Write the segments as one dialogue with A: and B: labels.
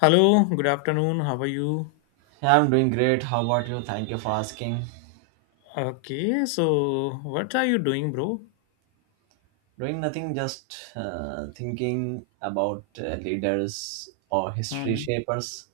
A: Hello, good afternoon. How are you?
B: Yeah, I'm doing great. How about you? Thank you for asking.
A: Okay, so what are you doing, bro?
B: Doing nothing, just thinking about leaders or history
A: Hmm.
B: shapers.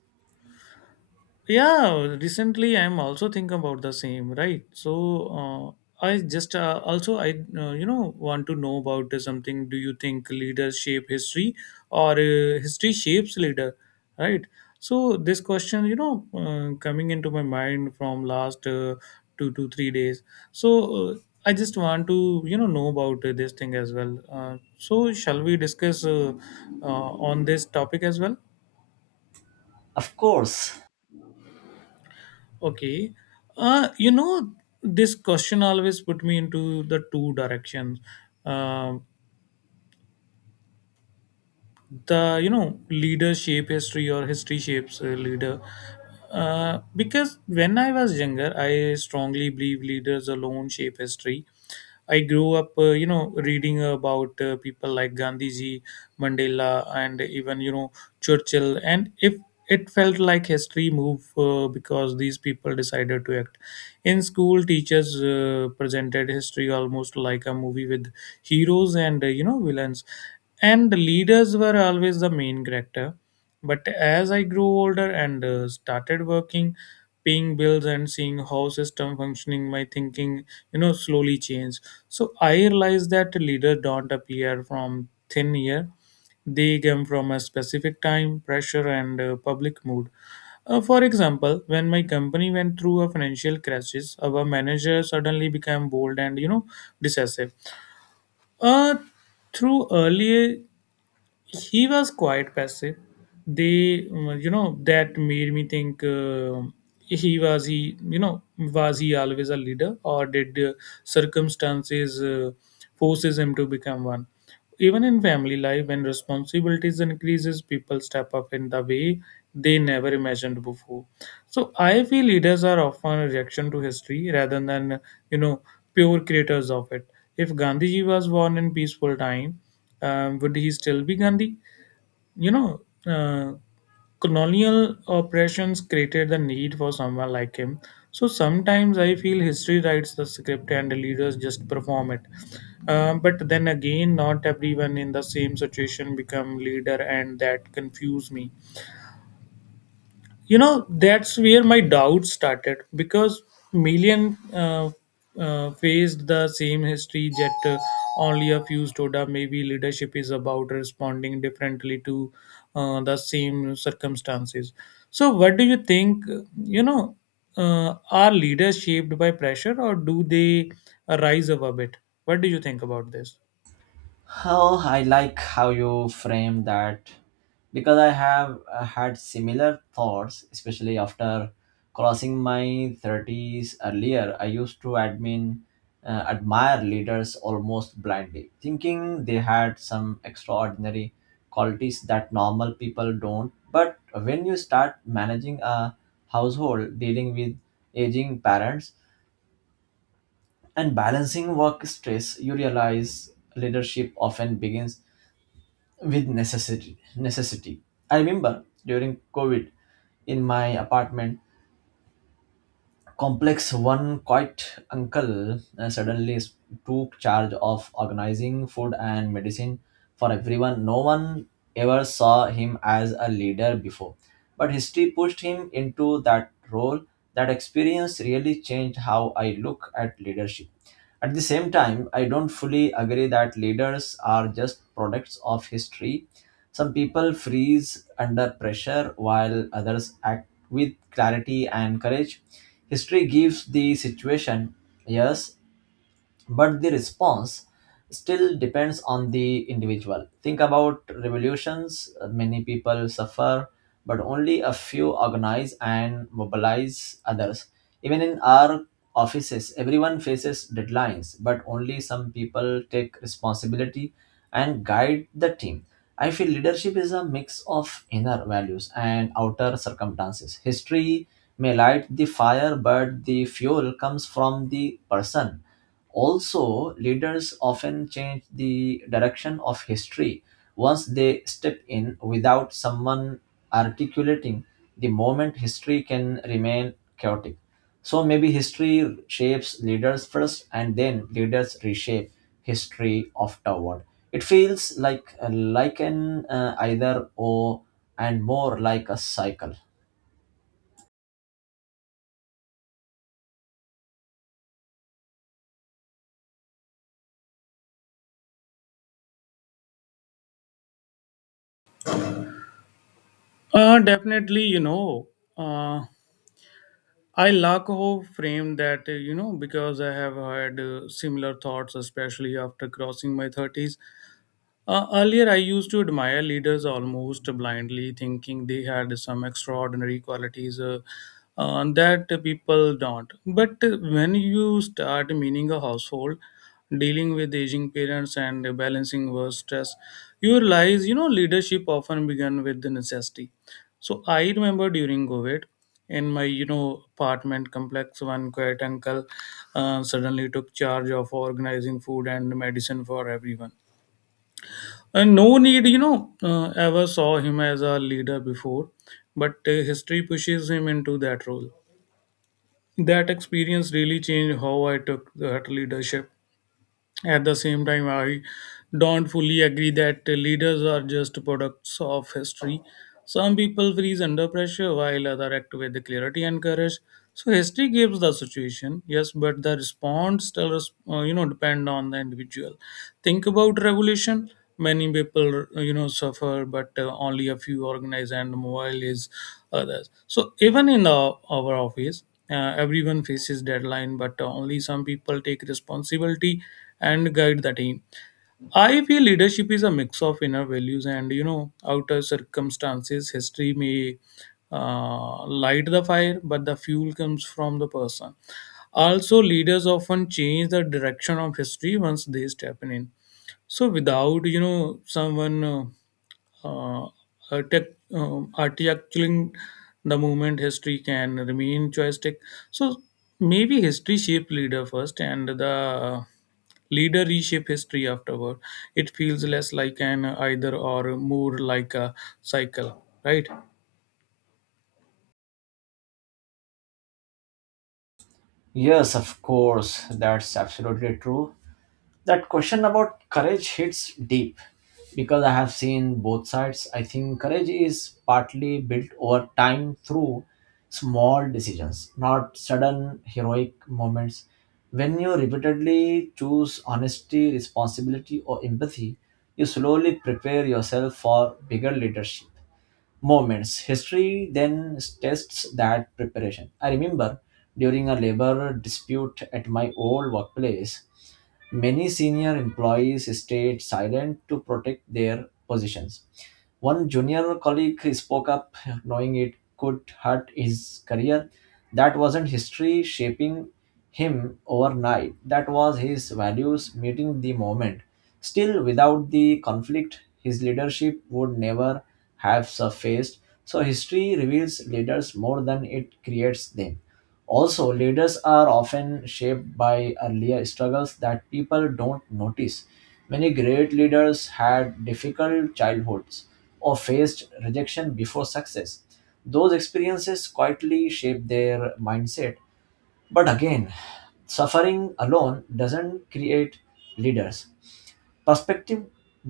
A: Yeah, recently I'm also thinking about the same, right? So I just also I want to know about something. Do you think leaders shape history, or history shapes leader, right? So this question coming into my mind from last 2 to 3 days. So uh, I just want to know about this thing as well. So shall we discuss on this topic as well?
B: Of course.
A: Okay. Uh, you know, this question always put me into the two directions. Uh, the leader shape history or history shapes a leader. Because when I was younger, I strongly believe leaders alone shape history. I grew up, reading about people like Gandhiji, Mandela, and even, Churchill. And if it felt like history moved because these people decided to act in school, teachers presented history almost like a movie with heroes and villains, and the leaders were always the main character. But as I grew older and started working, paying bills and seeing how system functioning, my thinking slowly changed. So I realized that leaders don't appear from thin air; they come from a specific time, pressure, and public mood. For example, when my company went through a financial crisis, our manager suddenly became bold and decisive. Uh, Through earlier, he was quite passive. They, that made me think he was was he always a leader or did circumstances forces him to become one? Even in family life, when responsibilities increases, people step up in the way they never imagined before. So I feel leaders are often a reaction to history rather than you know pure creators of it. If Gandhiji was born in peaceful time, would he still be Gandhi? You know, uh, colonial oppressions created the need for someone like him. So sometimes I feel history writes the script and the leaders just perform it. But then again, not everyone in the same situation become leader, and that confuse me. That's where my doubt started because million faced the same history, yet only a few stood up. Maybe leadership is about responding differently to the same circumstances. So what do you think, you know are leaders shaped by pressure or do they rise above it? What do you think about this?
B: Oh, I like how you frame that because I have had similar thoughts, especially after crossing my 30s. Earlier, I used to admire leaders almost blindly, thinking they had some extraordinary qualities that normal people don't. But when you start managing a household, dealing with aging parents, and balancing work stress, you realize leadership often begins with necessity. I remember during COVID, in my apartment complex, one quiet uncle suddenly took charge of organizing food and medicine for everyone. No one ever saw him as a leader before, but history pushed him into that role. That experience really changed how I look at leadership. At the same time, I don't fully agree that leaders are just products of history. Some people freeze under pressure while others act with clarity and courage. History gives the situation, yes, but the response still depends on the individual. Think about revolutions. Many people suffer, but only a few organize and mobilize others. Even in our offices, everyone faces deadlines, but only some people take responsibility and guide the team. I feel leadership is a mix of inner values and outer circumstances. History may light the fire, but the fuel comes from the person. Also, leaders often change the direction of history once they step in. Without someone articulating the moment, history can remain chaotic. So maybe history shapes leaders first and then leaders reshape history afterward. It feels like an either or, and more like a cycle.
A: Definitely, uh, I lack a of frame that, because I have had similar thoughts, especially after crossing my 30s. Earlier, I used to admire leaders almost blindly, thinking they had some extraordinary qualities that people don't. But when you start meaning a household, dealing with aging parents and balancing work stress, you realize, leadership often began with the necessity. So I remember during COVID, in my apartment complex, one quiet uncle suddenly took charge of organizing food and medicine for everyone, and no need, ever saw him as a leader before, but history pushes him into that role. That experience really changed how I took that leadership. At the same time, I don't fully agree that leaders are just products of history. Some people freeze under pressure while others act with clarity and courage. So history gives the situation, yes, but the response still, depend on the individual. Think about revolution. Many people, suffer, but only a few organize and mobilize others. So even in our office, everyone faces deadline, but only some people take responsibility and guide the team. I feel leadership is a mix of inner values and outer circumstances. History may light the fire, but the fuel comes from the person. Also, leaders often change the direction of history once they step in. So, without someone. uh, articulating the movement history can remain joystick. So maybe history shape leader first and the leader reshape history afterward. It feels less like an either or more like a cycle, right?
B: Yes, of course, that's absolutely true. That question about courage hits deep because I have seen both sides. I think courage is partly built over time through small decisions, not sudden heroic moments. When you repeatedly choose honesty, responsibility, or empathy, you slowly prepare yourself for bigger leadership moments. History then tests that preparation. I remember during a labor dispute at my old workplace, many senior employees stayed silent to protect their positions. One junior colleague spoke up, knowing it could hurt his career. That wasn't history shaping him overnight, that was his values meeting the moment. Still, without the conflict, his leadership would never have surfaced. So, history reveals leaders more than it creates them. Also, leaders are often shaped by earlier struggles that people don't notice. Many great leaders had difficult childhoods or faced rejection before success. Those experiences quietly shape their mindset. But again, suffering alone doesn't create leaders. Perspective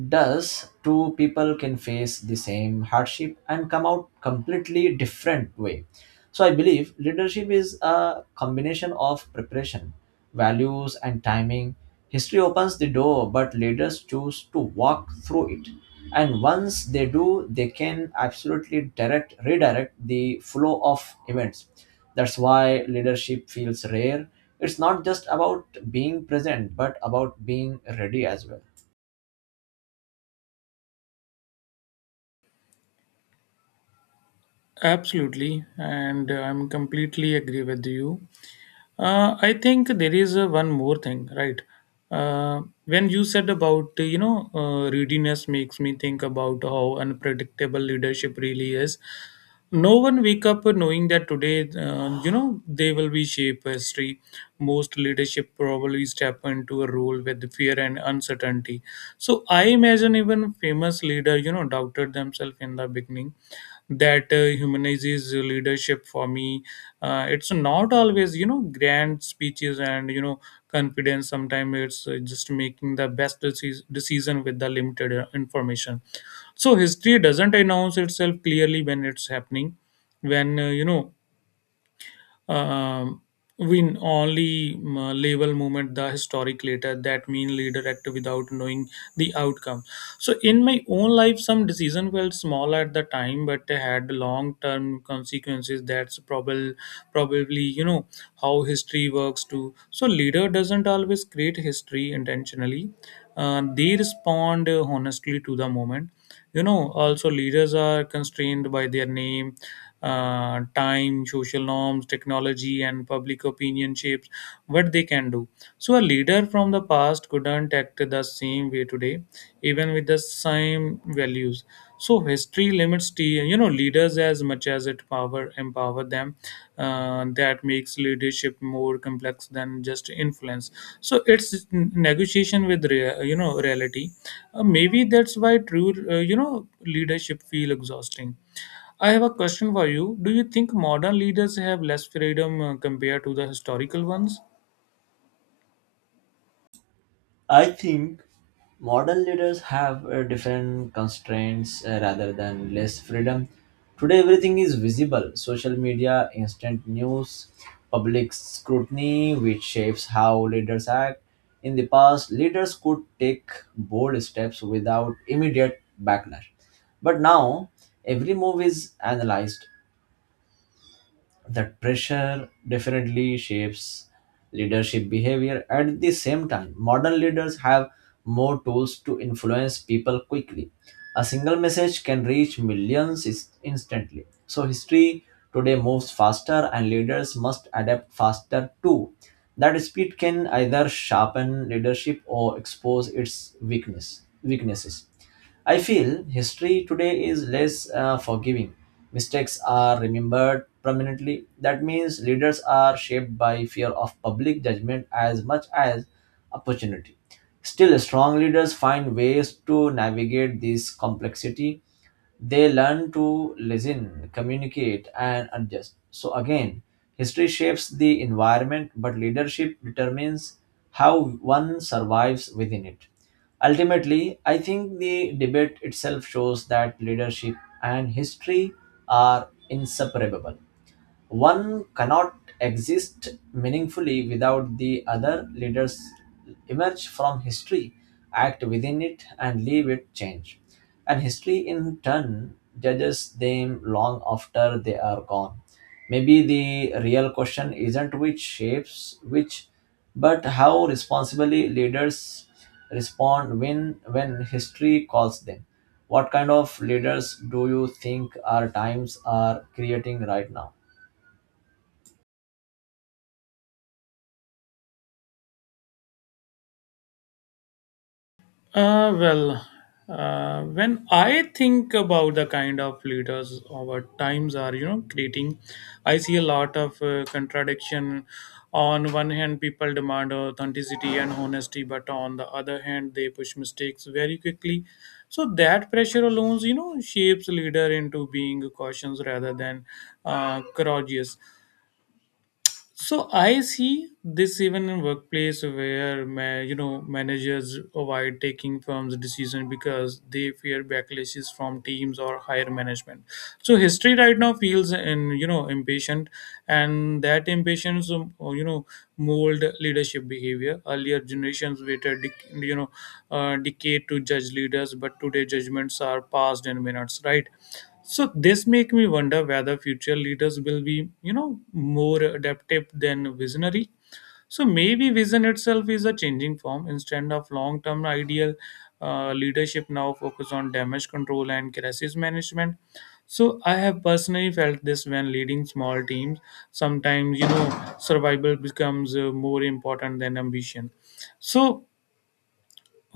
B: does. Two people can face the same hardship and come out completely different way. So I believe leadership is a combination of preparation, values and timing. History opens the door, but leaders choose to walk through it. And once they do, they can absolutely direct redirect the flow of events. That's why leadership feels rare. It's not just about being present, but about being ready as well.
A: Absolutely, and I'm completely agree with you. I think there is one more thing, right? When you said about readiness makes me think about how unpredictable leadership really is. No one wake up knowing that today, they will be shape history. Most leadership probably step into a role with fear and uncertainty. So I imagine even famous leader, doubted themselves in the beginning. That humanizes leadership for me. It's not always, grand speeches and, confidence. Sometimes it's just making the best decision with the limited information. So history doesn't announce itself clearly when it's happening. When, um, we only label movement the historic later. That mean leader act without knowing the outcome. So in my own life some decision felt small at the time, but they had long term consequences. That's probably how history works too. So leader doesn't always create history intentionally. They respond honestly to the moment. Also leaders are constrained by their name, time, social norms, technology, and public opinion shapes what they can do. So a leader from the past couldn't act the same way today, even with the same values. So history limits the leaders as much as it power empower them. That makes leadership more complex than just influence. So it's negotiation with reality. Maybe that's why true leadership feel exhausting. I have a question for you. Do you think modern leaders have less freedom compared to the historical ones?
B: I think modern leaders have different constraints rather than less freedom. Today, everything is visible: social media, instant news, public scrutiny, which shapes how leaders act. In the past, leaders could take bold steps without immediate backlash. But now, every move is analyzed. That pressure definitely shapes leadership behavior. At the same time, modern leaders have more tools to influence people quickly. A single message can reach millions instantly. So history today moves faster and leaders must adapt faster too. That speed can either sharpen leadership or expose its weaknesses. I feel history today is less forgiving. Mistakes are remembered permanently. That means leaders are shaped by fear of public judgment as much as opportunity. Still, strong leaders find ways to navigate this complexity. They learn to listen, communicate, and adjust. So, again, history shapes the environment, but leadership determines how one survives within it. Ultimately, I think the debate itself shows that leadership and history are inseparable. One cannot exist meaningfully without the other. Leaders emerge from history, act within it, and leave it change. And history, in turn, judges them long after they are gone. Maybe the real question isn't which shapes which, but how responsibly leaders respond when history calls them. What kind of leaders do you think our times are creating right now?
A: Well, when I think about the kind of leaders our times are, creating, I see a lot of contradiction. On one hand, people demand authenticity and honesty, but on the other hand, they push mistakes very quickly. So that pressure alone, shapes leader into being cautious rather than courageous. So I see this even in workplace where managers avoid taking firms' decision because they fear backlashes from teams or higher management. So history right now feels and impatient, and that impatience or, mold leadership behavior. Earlier generations waited decade to judge leaders, but today judgments are passed in minutes, right? So this make me wonder whether future leaders will be, more adaptive than visionary. So maybe vision itself is a changing form instead of long-term ideal. Leadership now focus on damage control and crisis management. So I have personally felt this when leading small teams. Sometimes survival becomes more important than ambition. So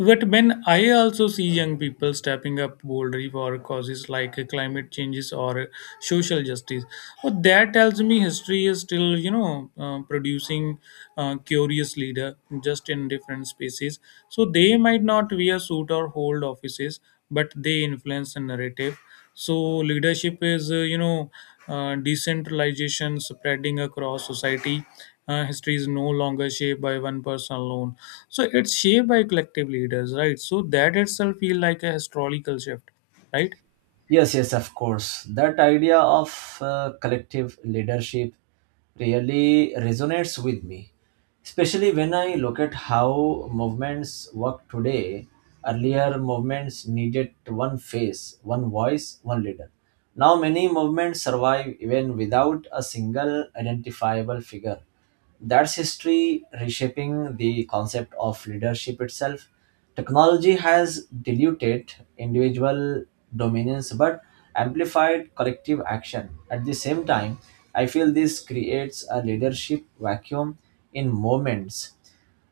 A: but when I also see young people stepping up boldly for causes like climate changes or social justice, well, that tells me history is still, producing curious leader, just in different spaces. So they might not wear suit or hold offices, but they influence the narrative. So leadership is, decentralization spreading across society. History is no longer shaped by one person alone. So it's shaped by collective leaders, right? So that itself feel like a historical shift, right?
B: Yes, yes, of course. That idea of collective leadership really resonates with me, especially when I look at how movements work today. Earlier, movements needed one face, one voice, one leader. Now, many movements survive even without a single identifiable figure. That's history reshaping the concept of leadership itself. Technology has diluted individual dominance but amplified collective action. At the same time, I feel this creates a leadership vacuum in moments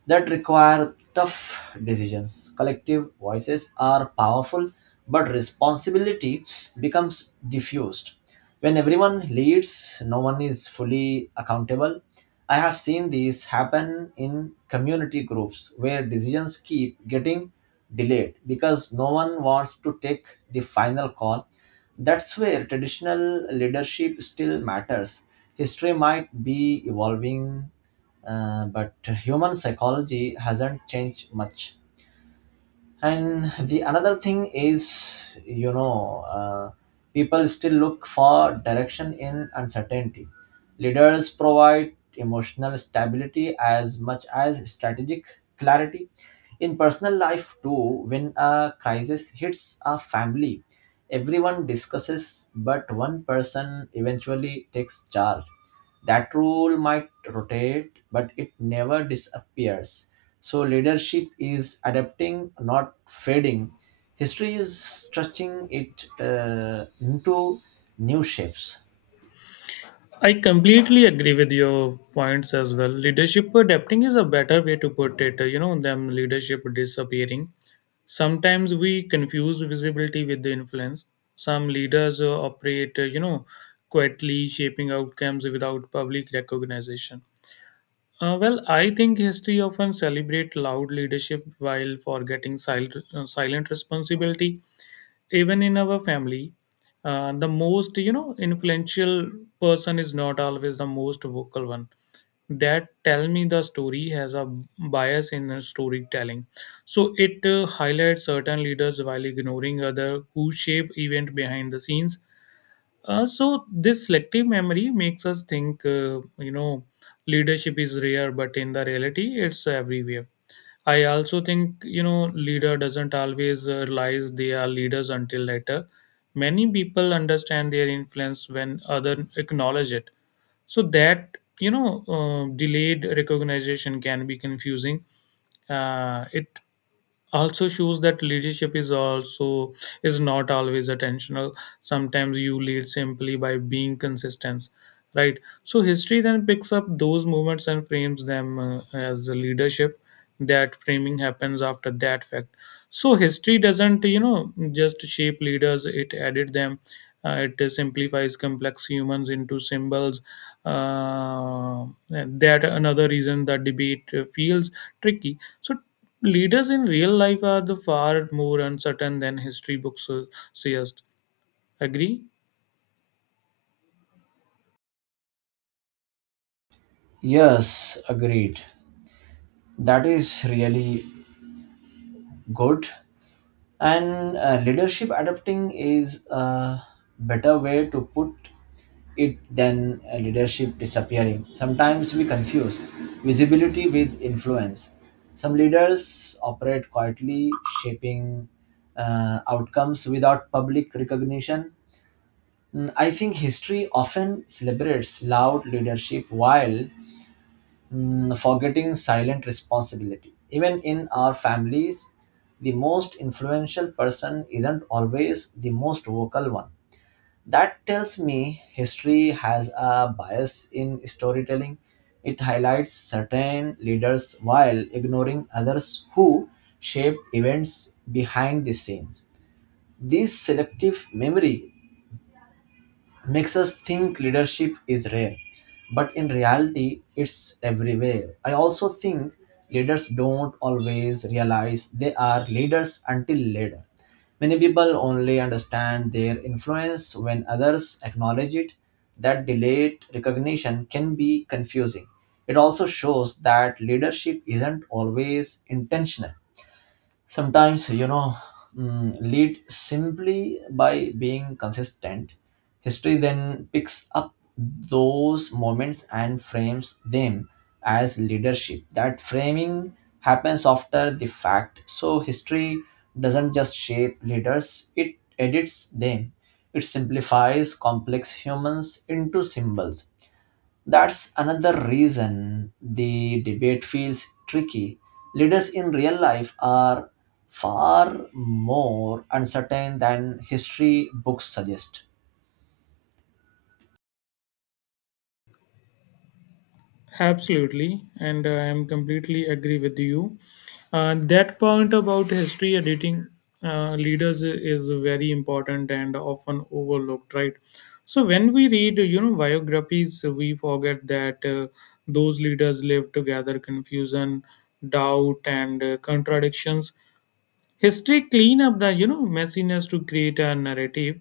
B: that require tough decisions. Collective voices are powerful, but responsibility becomes diffused. When everyone leads, no one is fully accountable. I have seen this happen in community groups where decisions keep getting delayed because no one wants to take the final call. That's where traditional leadership still matters. History might be evolving, but human psychology hasn't changed much. And the another thing is, you know, people still look for direction in uncertainty. Leaders provide emotional stability as much as strategic clarity. In personal life, too, when a crisis hits a family, everyone discusses, but one person eventually takes charge. That rule might rotate but it never disappears. So leadership is adapting, not fading. History is stretching it into new shapes.
A: I completely agree with your points as well. Leadership adapting is a better way to put it, than leadership disappearing. Sometimes we confuse visibility with the influence. Some leaders operate, quietly shaping outcomes without public recognition. Well, I think history often celebrate loud leadership while forgetting silent responsibility. Even in our family the most influential person is not always the most vocal one. That tell me the story has a bias in the storytelling. So it highlights certain leaders while ignoring other who shape event behind the scenes. So this selective memory makes us think, leadership is rare, but in the reality, it's everywhere. I also think, leader doesn't always realize they are leaders until later. Many people understand their influence when other acknowledge it. So that delayed recognition can be confusing. It also shows that leadership is not always attentional. Sometimes you lead simply by being consistent, right? So history then picks up those movements and frames them as a leadership. That framing happens after that fact. So history doesn't just shape leaders, it added them. It simplifies complex humans into symbols. That another reason that debate feels tricky. So leaders in real life are the far more uncertain than history books suggest. Agree?
B: Yes, agreed. That is really good. And leadership adapting is a better way to put it than leadership disappearing. Sometimes we confuse visibility with influence. Some leaders operate quietly, shaping outcomes without public recognition. I think history often celebrates loud leadership while forgetting silent responsibility. Even in our families, the most influential person isn't always the most vocal one. That tells me history has a bias in storytelling. It highlights certain leaders while ignoring others who shape events behind the scenes. This selective memory makes us think leadership is rare, but in reality, it's everywhere. I also think leaders don't always realize they are leaders until later. Many people only understand their influence when others acknowledge it. That delayed recognition can be confusing. It also shows that leadership isn't always intentional. Sometimes you know lead simply by being consistent. History then picks up those moments and frames them as leadership. That framing happens after the fact. So history doesn't just shape leaders, it edits them. It simplifies complex humans into symbols. That's another reason the debate feels tricky. Leaders in real life are far more uncertain than history books suggest.
A: Absolutely, and I am completely agree with you. That point about history editing leaders is very important and often overlooked, right? So when we read, biographies, we forget that those leaders lived together confusion, doubt, and contradictions. History clean up the messiness to create a narrative,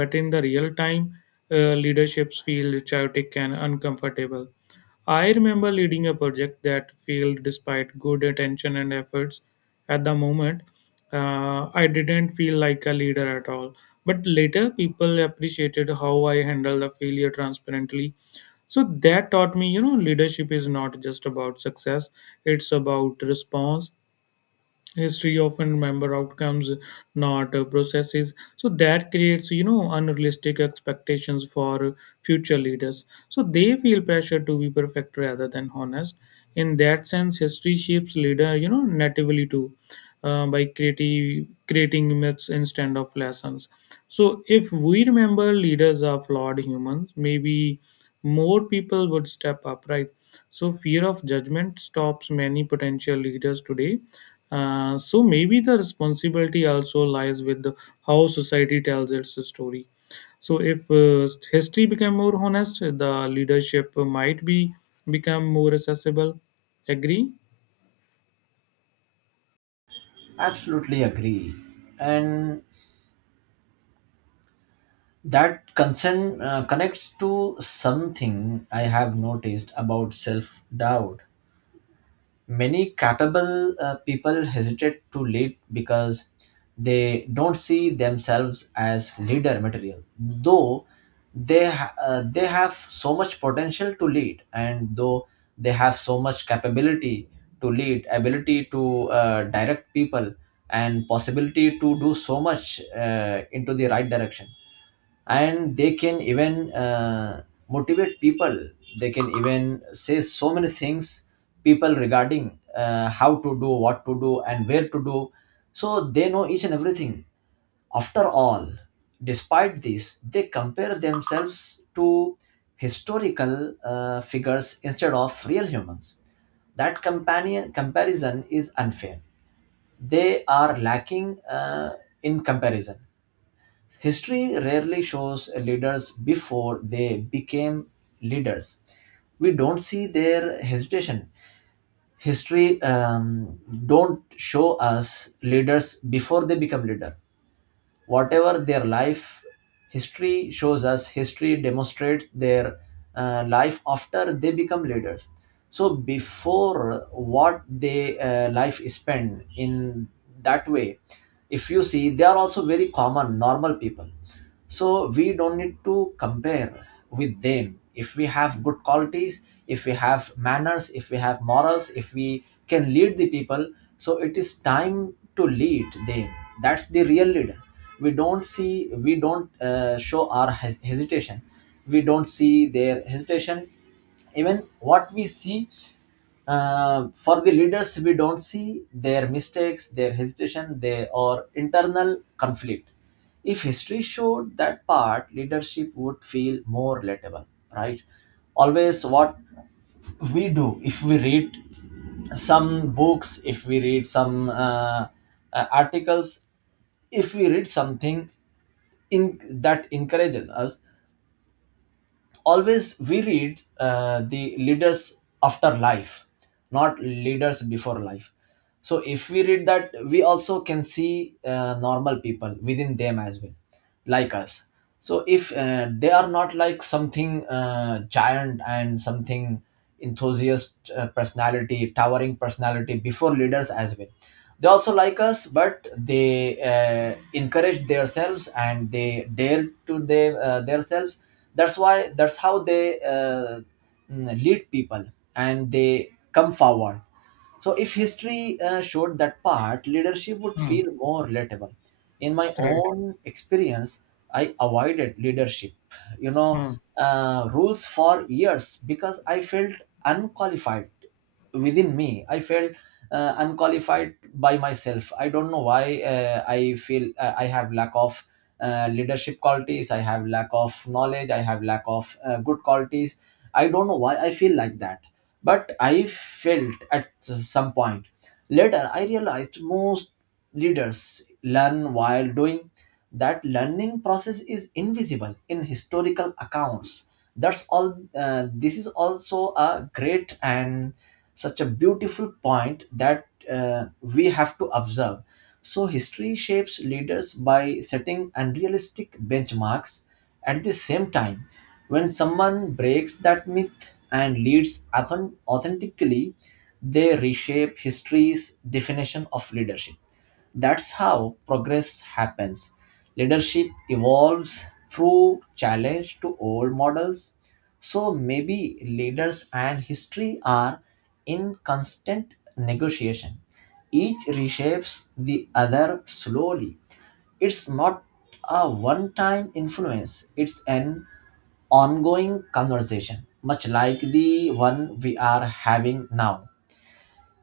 A: but in the real time leaderships feel chaotic and uncomfortable. I remember leading a project that failed despite good attention and efforts. At the moment I didn't feel like a leader at all, but later people appreciated how I handled the failure transparently. So that taught me leadership is not just about success, it's about response. History often remember outcomes, not processes. So that creates unrealistic expectations for future leaders, so they feel pressure to be perfect rather than honest. In that sense history shapes leader natively too, by creating myths instead of lessons. So if we remember leaders are flawed humans, maybe more people would step up, right? So fear of judgment stops many potential leaders today. So maybe the responsibility also lies with the, how society tells its story. So if history become more honest, the leadership might be become more accessible. Agree?
B: Absolutely agree. And that concern connects to something I have noticed about self doubt. Many capable people hesitate to lead because they don't see themselves as leader material, though they have so much potential to lead, and though they have so much capability to lead, ability to direct people, and possibility to do so much into the right direction. And they can even motivate people. They can even say so many things people regarding how to do, what to do and where to do. So they know each and everything, after all. Despite this, they compare themselves to historical figures instead of real humans. That companion comparison is unfair. They are lacking in comparison. History rarely shows leaders before they became leaders. We don't see their hesitation. History don't show us leaders before they become leader. Whatever their life, history shows us. History demonstrates their life after they become leaders. So before, what they life is spent in that way, if you see, they are also very common, normal people. So we don't need to compare with them. If we have good qualities, if we have manners, if we have morals, if we can lead the people, so it is time to lead them. That's the real leader. We don't see, we don't show our hesitation. We don't see their hesitation. Even what we see for the leaders, we don't see their mistakes, their hesitation, their or internal conflict. If history showed that part, leadership would feel more relatable, right? Always, what we do, if we read some books, if we read some articles, if we read something in that encourages us, always we read the leaders after life, not leaders before life. So if we read that, we also can see normal people within them as well, like us. So if they are not like something giant and something enthusiast personality, towering personality before leaders as well. They also like us, but they encourage themselves and they dare to their themselves. That's why, that's how they lead people and they come forward. So if history showed that part, leadership would
A: Hmm.
B: feel more relatable. In my
A: Right.
B: own experience, I avoided leadership, you know,
A: Hmm.
B: rules for years because I felt unqualified. Within me I felt unqualified by myself. I don't know why I feel I have lack of leadership qualities, I have lack of knowledge, I have lack of good qualities. I don't know why I feel like that. But I felt at some point. Later I realized most leaders learn while doing. That learning process is invisible in historical accounts. That's all. This is also a great and such a beautiful point that we have to observe. So history shapes leaders by setting unrealistic benchmarks. At the same time, when someone breaks that myth and leads authentically, they reshape history's definition of leadership. That's how progress happens. Leadership evolves through challenge to old models. So maybe leaders and history are in constant negotiation. Each reshapes the other slowly. It's not a one time influence, it's an ongoing conversation, much like the one we are having now.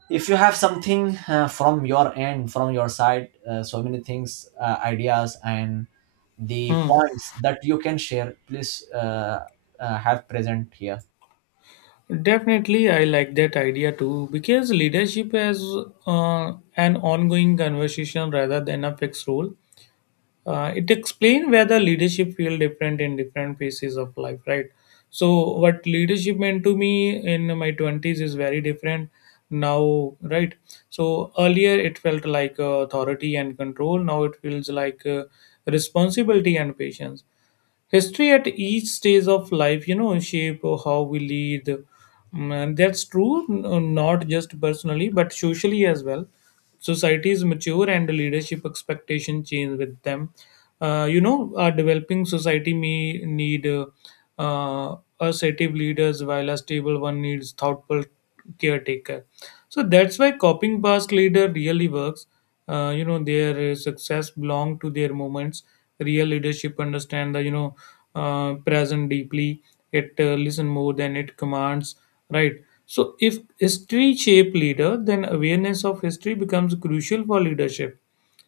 B: If you have something from your end, from your side, so many things, ideas and the
A: Hmm.
B: points that you can share, please have present here.
A: Definitely, I like that idea too because leadership has an ongoing conversation rather than a fixed role. It explains whether leadership feel different in different phases of life, right? So what leadership meant to me in my 20s is very different now, right? So earlier it felt like authority and control. Now it feels like responsibility and patience. History at each stage of life shape how we lead. And that's true not just personally but socially as well. Societies mature and leadership expectation change with them. A developing society may need assertive leaders while a stable one needs thoughtful caretaker. So that's why copying past leader really works. Their success belong to their moments. Real leadership understand the present deeply. It listen more than it commands. Right. So, if history shape leader, then awareness of history becomes crucial for leadership.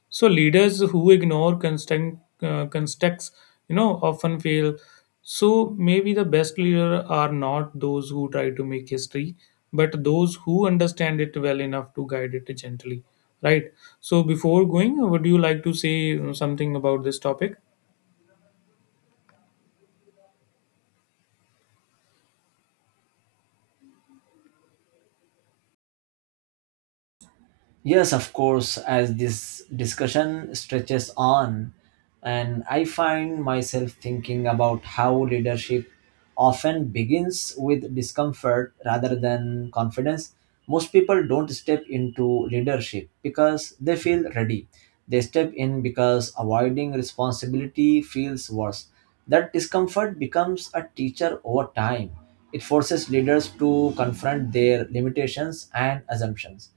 A: So, leaders who ignore constant context, often fail. So, maybe the best leader are not those who try to make history, but those who understand it well enough to guide it gently. Right. So, before going, would you like to say something about this topic?
B: Yes, of course. As this discussion stretches on, and I find myself thinking about how leadership often begins with discomfort rather than confidence. Most people don't step into leadership because they feel ready. They step in because avoiding responsibility feels worse. That discomfort becomes a teacher over time. It forces leaders to confront their limitations and assumptions.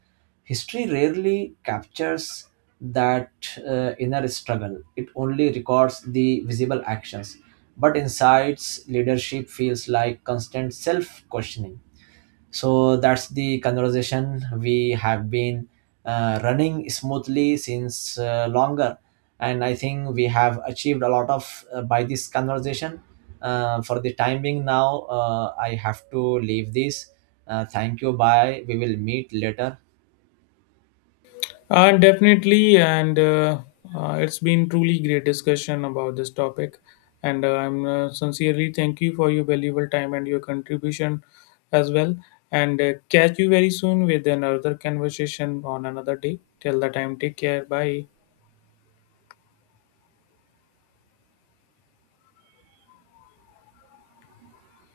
B: History rarely captures that inner struggle. It only records the visible actions, but insights leadership feels like constant self questioning. So that's the conversation we have been running smoothly since longer. And I think we have achieved a lot of by this conversation. For the time being now, I have to leave this. Thank you. Bye. We will meet later.
A: Definitely, and it's been truly great discussion about this topic, and I'm sincerely thank you for your valuable time and your contribution as well. And catch you very soon with another conversation on another day. Till the time, take care. Bye.